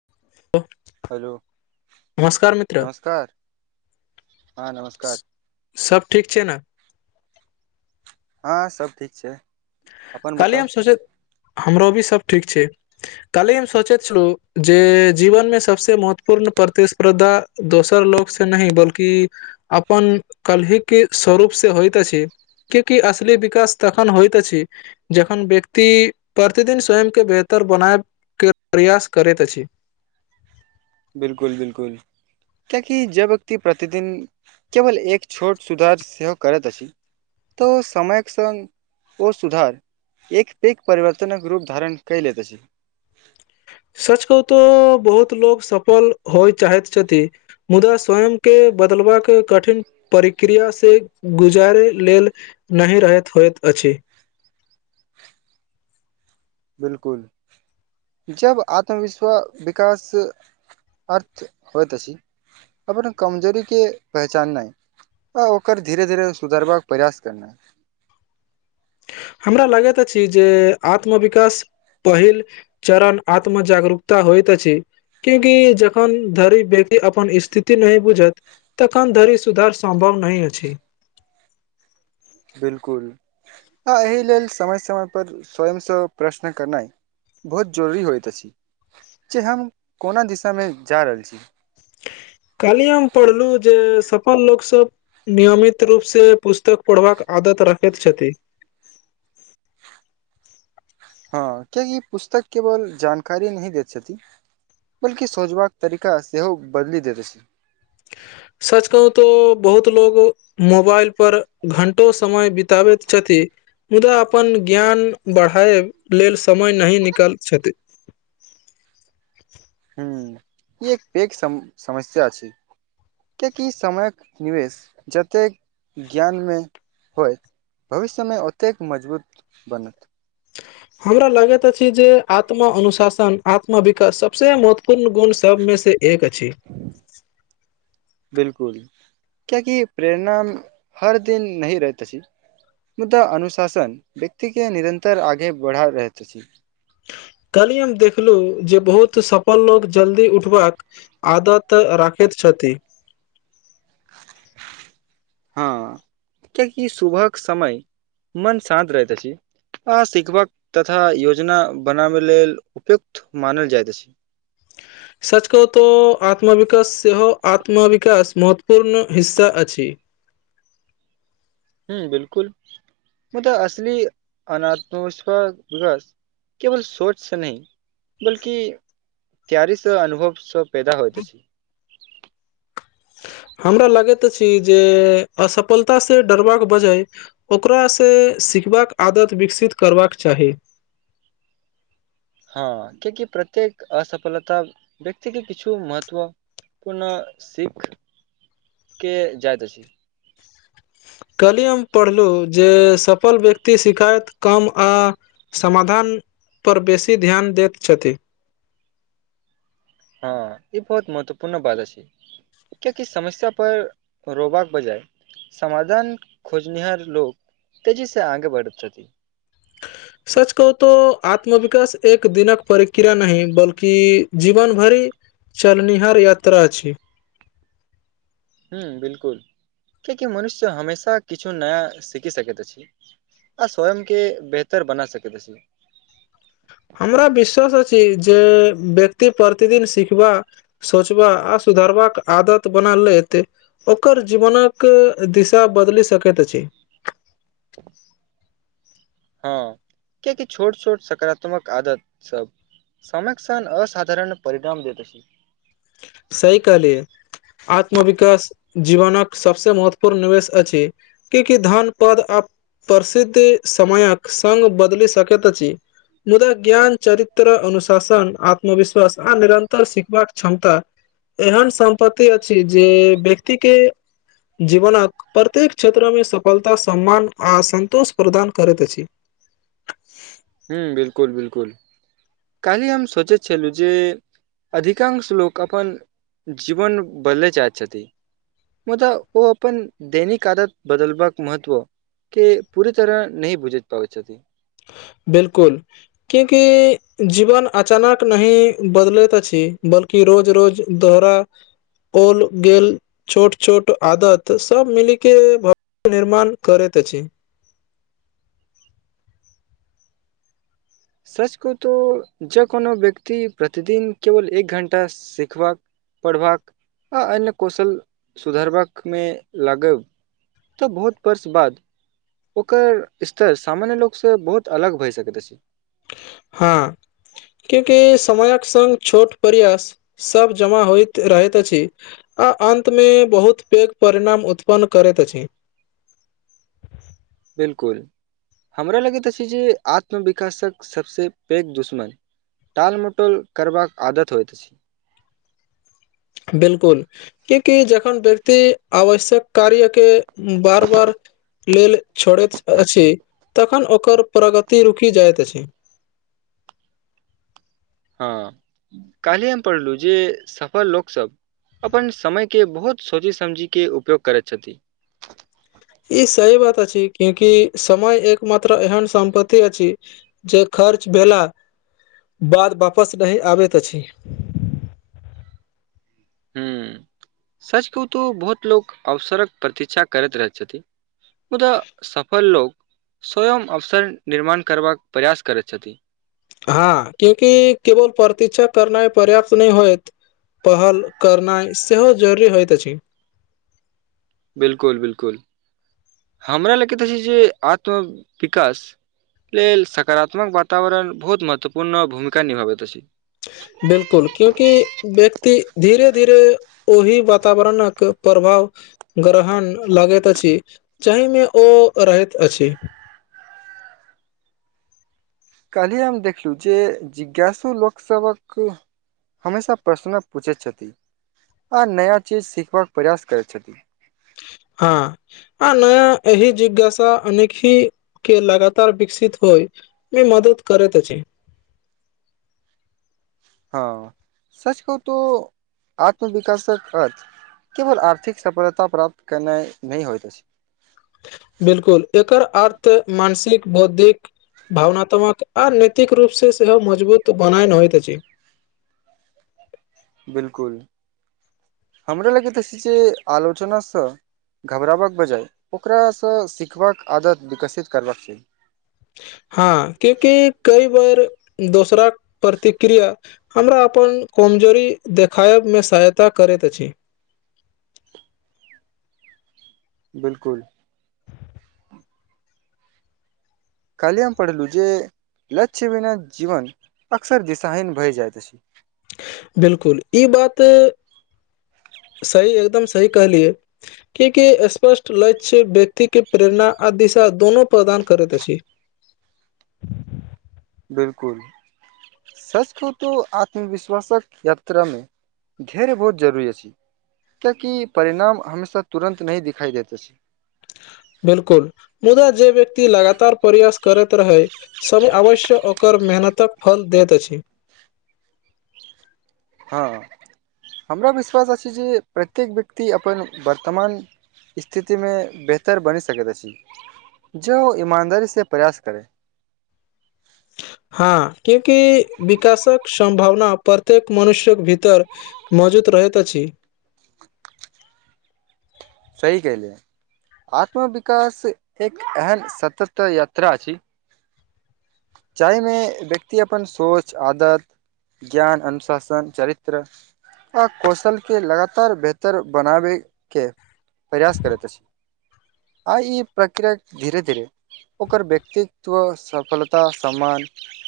[unintelligible] Hello नमस्कार मित्र नमस्कार हँ नमस्कार सब ठीक छै ने हँ सब ठीक छै। अपन कहलिय बताउ हम सोचैत हमरो भी सभ ठीक छै। काल्हि हम सोचैत छलहुँ जे जीवनमे सभसे महत्वपूर्ण प्रतिस्पर्धा दोसर लोक से नहि बल्कि अपन कलहि के स्वरूप से होइत छै। किया कि असली विकाश तखन होइत छै। जखन व्यक्ति प्रतिदिन स्वयं के बेहतर बनाय के प्रयास करैत अछि बिल्कुल बिल्कुल क्यकि जे व्यक्ति प्रतिदिन केवल एक छोट सुधार सेहो करैत अछि। तऽ समयक संग ओ सुधार एक पैघ परिवर्तनक रूप धारण कऽ लैत अछि। सच कहू तो बहुत लोग सफल होइ चाहैत छथि। मुदा स्वयं के बदलबाक कठिन प्रक्रिया से गुजारै लेल नहि रहैत होइत अछि। बिल्कुल जब आत्मविश्वास विकास अर्थ होइत अछि। अपनने कमजोरी कऽ पहचानय आ ओकर धीरे धीरे सुधारबाक प्रयास करनाइ हमरा लागैत अछि जे आत्मविकास पहिल चरण आत्मजागरूकता होइत अछि। क्यूंकि जखन धरी व्यक्ति अपन स्थिति नहि बुझत। तखन धरि सुधार सम्भव नहि अछि। बिलकुल ह एहि लेल समय समय पर स्वयंसँ प्रश्न करनाइ बहुत जरूरी होइत अछि जे हम कोना दिशामे जा रहल छी। काल्हि हम पढ़लहु जे सफल लोकसभ नियमित रूपसँ पुस्तक पढ़बाक आदत राखैत छथि। हँ किया कि पुस्तक केवल जानकारी नहि दैत छथि। बल्कि सोझबाक तरीका सेहो बदली देैत अछि सच कहू तो बहुत लोग मोबाइल पर घंटो समय बिताबैत छथि मुदा अपन ज्ञान बढ़ए लेल समय नहि निकाल छथि। हू ई एक पैघ सम समस्या छै किएकि समयके निवेश जतेक ज्ञानमे होय भविष्यमे ओतेक मजबूत बनत [inaudible] हमरा लागैत अछि जे आत्मा अनुशासन आत्मा विकास सबस महत्वपूर्ण गुण सब मे से एक अछि बिल्कुल कियाकि प्रेरणा हर दिन नही रहत छी। मुदा अनुशासन व्यक्ति के निरन्तर आगे बढ़ा रहैत अछि कली हम देखलहु जे बहुत सफल लोक जल्दी उठबाक आदत राखैत छथि हँ कियकि सुबहक समय मन शांत रहैत अछी आ सिखबाक तथा योजना बनाबे लेल उपयुक्त मानल जायइत अछि सच कह तऽ आत्मविकाश सेहो आत्मविकाश महत्वपूर्ण हिस्सा अछि [unintelligible] हू बिल्कुल मुदा असल अनात्मविश्वास विकास केवल सोच से नहि बल्कि तैयारी सऽ अनुभव सब पेदा होइत अछि हमरा लगैत अछी जे असफलता से डरबाक बजाय ओकरासँ सिखबाके आदत विकसित करबाक चाही हँ कियाकि प्रत्येक असफलता व्यक्ति के किछु महत्व पूर्ण सिख के जाइत अछि काल्हि हम पढ़लहुँ जे सफल व्यक्ति सिखाायइत कम आ समाधान पर बेसी ध्यान दैत छथि हँ ई बहुत महत्वपूर्ण बात अछि किया कि समस्या पर रोबाकबाक बजाय समधान खोजनिहार लोक तेजी से आगे बढ़ेत अछि सच कहू तो आत्मविकास एक दिनक परिक्रिया नहि बल्कि जीवन भरि चलनिहार यात्रा छै हँ बिल्कुल ककि मनुष्य हमेशा किछु नया सीखि सकैत अछि आ स्वयंके बेहतर बना सकैत अछि हमरा विश्वास अछि जे व्यक्ति प्रतिदिन सिखबा सोचब आ सुधारबाक आदत बना लेत ओकर जीवनक दिशा बदलि सकैत अछि [inaudible] हँ कियकि छोट छोट सकारात्मक आदत सब समक सान अाधारण परिणाम दैत अछी सहि कलिय है आत्मविकाश जीवनक सबसँे महत्वपूर्ण निवेश अछि किया की धान पद आ प्रसिद्ध समयक सङग बदल सकैत अछि मुदा ज्ञान चरित्र अनुशासन आत्मविश्वास आ निरन्तर सिखबाक क्षमता एहन सम्पतति अ जे व्यक्ति के जीवनक प्रत्येक क्षेत्र मे सफलता सम्मान आ सन्तोष प्रदान करैत अछि हू बिल्कुल बिल्कुल काल्हि हम सोचे छलू जे अधिकांश लोक अपन जीवन बदले चाहै छथि मुदा ओ अपन दैनिक आदत बदलबाक महत्व के पूरे तरह नहि बुझैत पाबै छथि बिल्कुल क्यूंकि जीवन अचानक नहि बदलैत अछि बल्कि- की रोज रोज दोहराओल गेल छोट छोट आदत सब मिली के भव्य निर्माण करैत अछि सच कहुं तऽ जँ कोनो व्यक्ति प्रतिदिन केवल एक घण्टा सीखबाक पढ़बाक आ अन्य कौशल सुधारबाक मे लागब तऽ बहुत वर्ष बाद ओकर स्तर सामान्य लोकसँ बहुत अलग भऽ सकैत अछि हाँ क्यूंकि समयक संङ्ग छोट प्रयास सब जमा होइत रहैत अछि आ अंत मे बहुत पैघ परिणाम उत्पन्न करैत अछि बिल्कुल हमरा लगैत अछि जे आत्मविकासक सभसँ पैघ दुश्मन टाल मटोल करबाक आदत होइत अछि बिल्कुल कियाकी जखन व्यक्ति आवश्यक कार्य के बार बार लेल छोड़ैत अछि तखन ओकर प्रगति रुकि जाइत अछि हँ काल्हिहे हम पढ़लूँ जे सफल लोक सब अपन समयके बहुत सोचि समझिके उपयोग करैत छथि ई सही बात अछि क्यूंकि की समय एक मात्र एहन सम्पति अछि जे खर्च भेला बाद वापस नहि आबैत अछि हूँ सच कहू तऽ बहुत लोक अवसरक प्रतीक्षा करैत रहैत छथि मुदा सफल लोक स्वयं अवसर निर्माण करबाक प्रयास करैत छथि हाँ क्यूंकि केवल प्रतीक्षा करनाय पर्याप्त नहि होयत पहल करनाइ सेहो जरूरी होइत अछि बिल्कुल बिल्कुल हमरा लएके तऽ छै जे आत्मविकास लेल सकारात्मक वातावरण बहुत महत्वपूर्ण भूमिका निभाबैत अछि बिल्कुल क्यूंकि व्यक्ति धीरे धीरे ओहि वातावरणक प्रभाव ग्रहण लगैत अछि जाहि मे ओ रहैत अछि काल्हि हम देखलू जे जिज्ञासु लोकसभक हमेशा प्रश्न पूछैत छथि आ नया चीज सीखबाक प्रयास करैत छथि हाँ आ नया एहि जिज्ञासा अनेखी के लगातार विकसित होइ मे मदद करैैत अछी हँ सच कहुं तो आत्मविकासक अर्थ केवल आर्थिक सफलता प्राप्त केनाइ नहि होइत अछि बिल्कुल एकर अर्थ मानसिक बौद्धिक भावनात्मक आ नैतिक रूपसँ सेहो मजबूत बनायन होइत अछि बिल्कुल हमरा लगैत अछि जे आलोचनासँ घबराबक बजाय ओकरासँ सीखबाक आदत विकसित करबाक चाही हँ क्याकि कईबार दोसराक प्रतिक्रिया हमरा अपन कमजोरी देखायबमे सहायता करैत अछि बिल्कुल काल्हि हम पढ़लू जे लक्ष्य बिना जीवन अक्सर दिशाहीन भए जाइत अछि बिल्कुल ई बात सही एकदम सही कहलियै क्याकि स्पष्ट लक्ष्य व्यक्ति के प्रेरणा आ दिशा दोनो प्रदान करैत अछि बिल्कुल सच कहू तो आत्मविश्वासक यात्रा मे धेर्य बहुत जरुरी अछी कियाकि परिणाम हमेशा तुरन्त नहि दिखाई देैत अछी बिल्कुल मुदा जे व्यक्ति लगातार प्रयास करैत रहै समय अवश्य ओकर मेहनतक फल देत अछि हँ हमरा विश्वास अछि जे प्रत्येक व्यक्ति अपन वर्तमान स्थितिमे बेहतर बनि सकैत अछि जौ ईमानदारी से प्रयास करै हँ क्यूकि विकासक संभावना प्रत्येक मनुष्यक भीतर मौजूत रहैत अछि सही कहलियै आत्मविकास एक एहन सतत यात्रा अछि जाहिमे व्यक्ति अपन सोच आदत ज्ञान अनुशासन चरित्र आ कौशलके लगातार बेहतर बनाबैके प्रयास करैत अछी आ ई प्रक्रियाक धीरे धीरे ओकर व्यक्तित्व सफलता सम्मान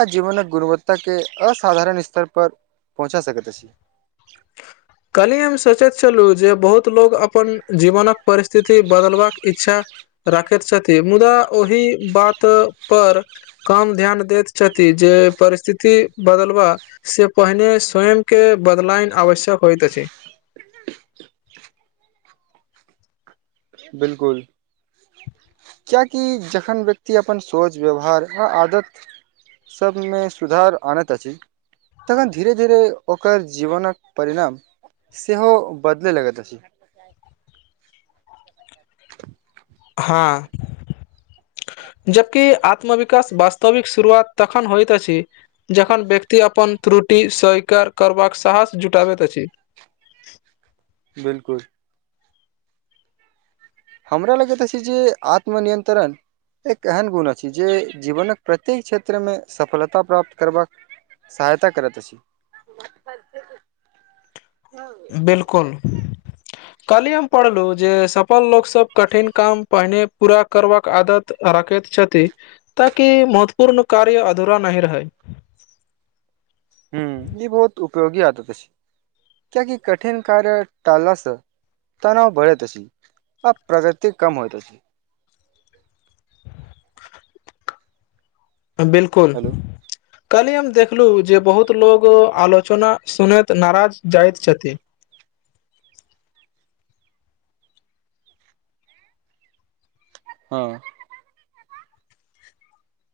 आ जीवनक गुणवत्ताके असाधारण अस्तर पर पहुँचा सकैत अछि कल्हि हम सोचैत छलु जे बहुत लोक अपन जीवनक परिस्थिति बदलबाक इच्छा राखैत छथि मुदा ओहि बात पर कम ध्यान दैत छथि जे परिस्थिति बदलवा से पहिने स्वयं के बदलायन आवश्यक होयइत अछि बिल्कुल कियाकि जखन व्यक्ति अपन सोच व्यवहार आ आदत सबमे सुधार अनैत अछि तखन धीरे धीरे ओकर जीवनक परिणाम सेहों बदले लगैत अछि [inaudible] हाँ जते आत्मविकास वास्तविक शुरुआत तखन होइत अछि जखन व्यक्ति अपन त्रुटि स्वीकार करबाक साहस जुटाबैत अछि बिल्कुल हमरा लगै तऽ अछी जे आत्मनियंन्त्रण एक एहन गुण अछि जे जीवनक प्रत्येक क्षेत्रमे सफलता प्राप्त करबाक सहायता करत अछि बस [unintelligible] बिल्कुल कली हम पढ़लु जे सफल लोक सब कठिन काम पहिने पूरा करबाक आदत राखैत छथि ताकि महत्वपूर्ण कार्य अधूरा नही रहै हू ई बहुत उपयोगी आदत अछी कियाकी कठिन कार्य टालस तनाव बरैत अछी आ प्रगति कम होइत अछी बिल्कुल हेलो कल्हि हम देखलु जे बहुत लोको आलोचना सुनैत नाराज जाइत छथि हँ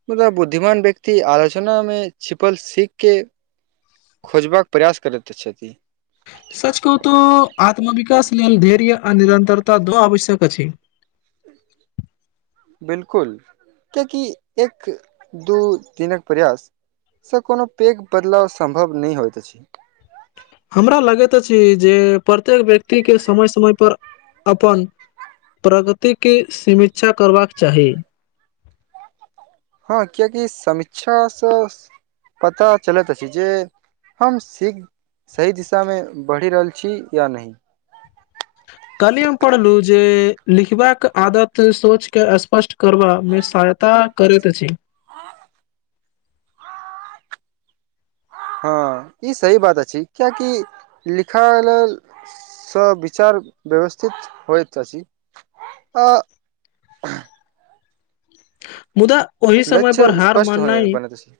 मलब बुद्धिमान व्यक्ति आलोचना मे छिपल सीख के खोजबाक प्रयास करैतऽ छथि सच कहु तो आत्मविकास लेल धैर्य आ निरंतरता दोनो आवश्यक अछि बिलकुल कीयाकि एक दू दिनक प्रयास से कोनो पैघ बदलाव सम्भव नै होइत अछि हमरा लगैत अछि जे प्रत्येक व्यक्तिके समय समयपर अपन प्रगतिके सीमीक्षा करबाक चाही हँ कियकि समीक्षा स पता चलैत अछि जे हम सिख सही दिशामे बढ़ि रहल छी या नै कलहि हम पढ़लु जे लिखबाक आदत सोच के स्पष्ट करबा मे सहायता करैत‌ अछी हँ ई सही बात अछि किआकि लिखा लेल स विचार व्यवस्थित होयत अछि अ मुदा ओहि समय पर लक्ष्य हार स्पष्ट होय माननाइ बनैत अछि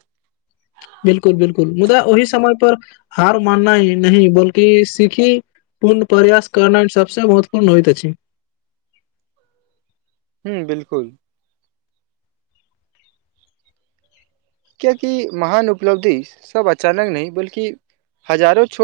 बिलकुल बिल्कुल मुदा ओहि समय पर हार माननाय ह नहि बलकि सीखी पूर्ण प्रयास करना सबस महत्वपूर्ण होइत अछि हुॅं बिलकुल कियाकिमहान उपलब्धि सब अचानक नहि बल्कि हजारो छोट [unintelligible]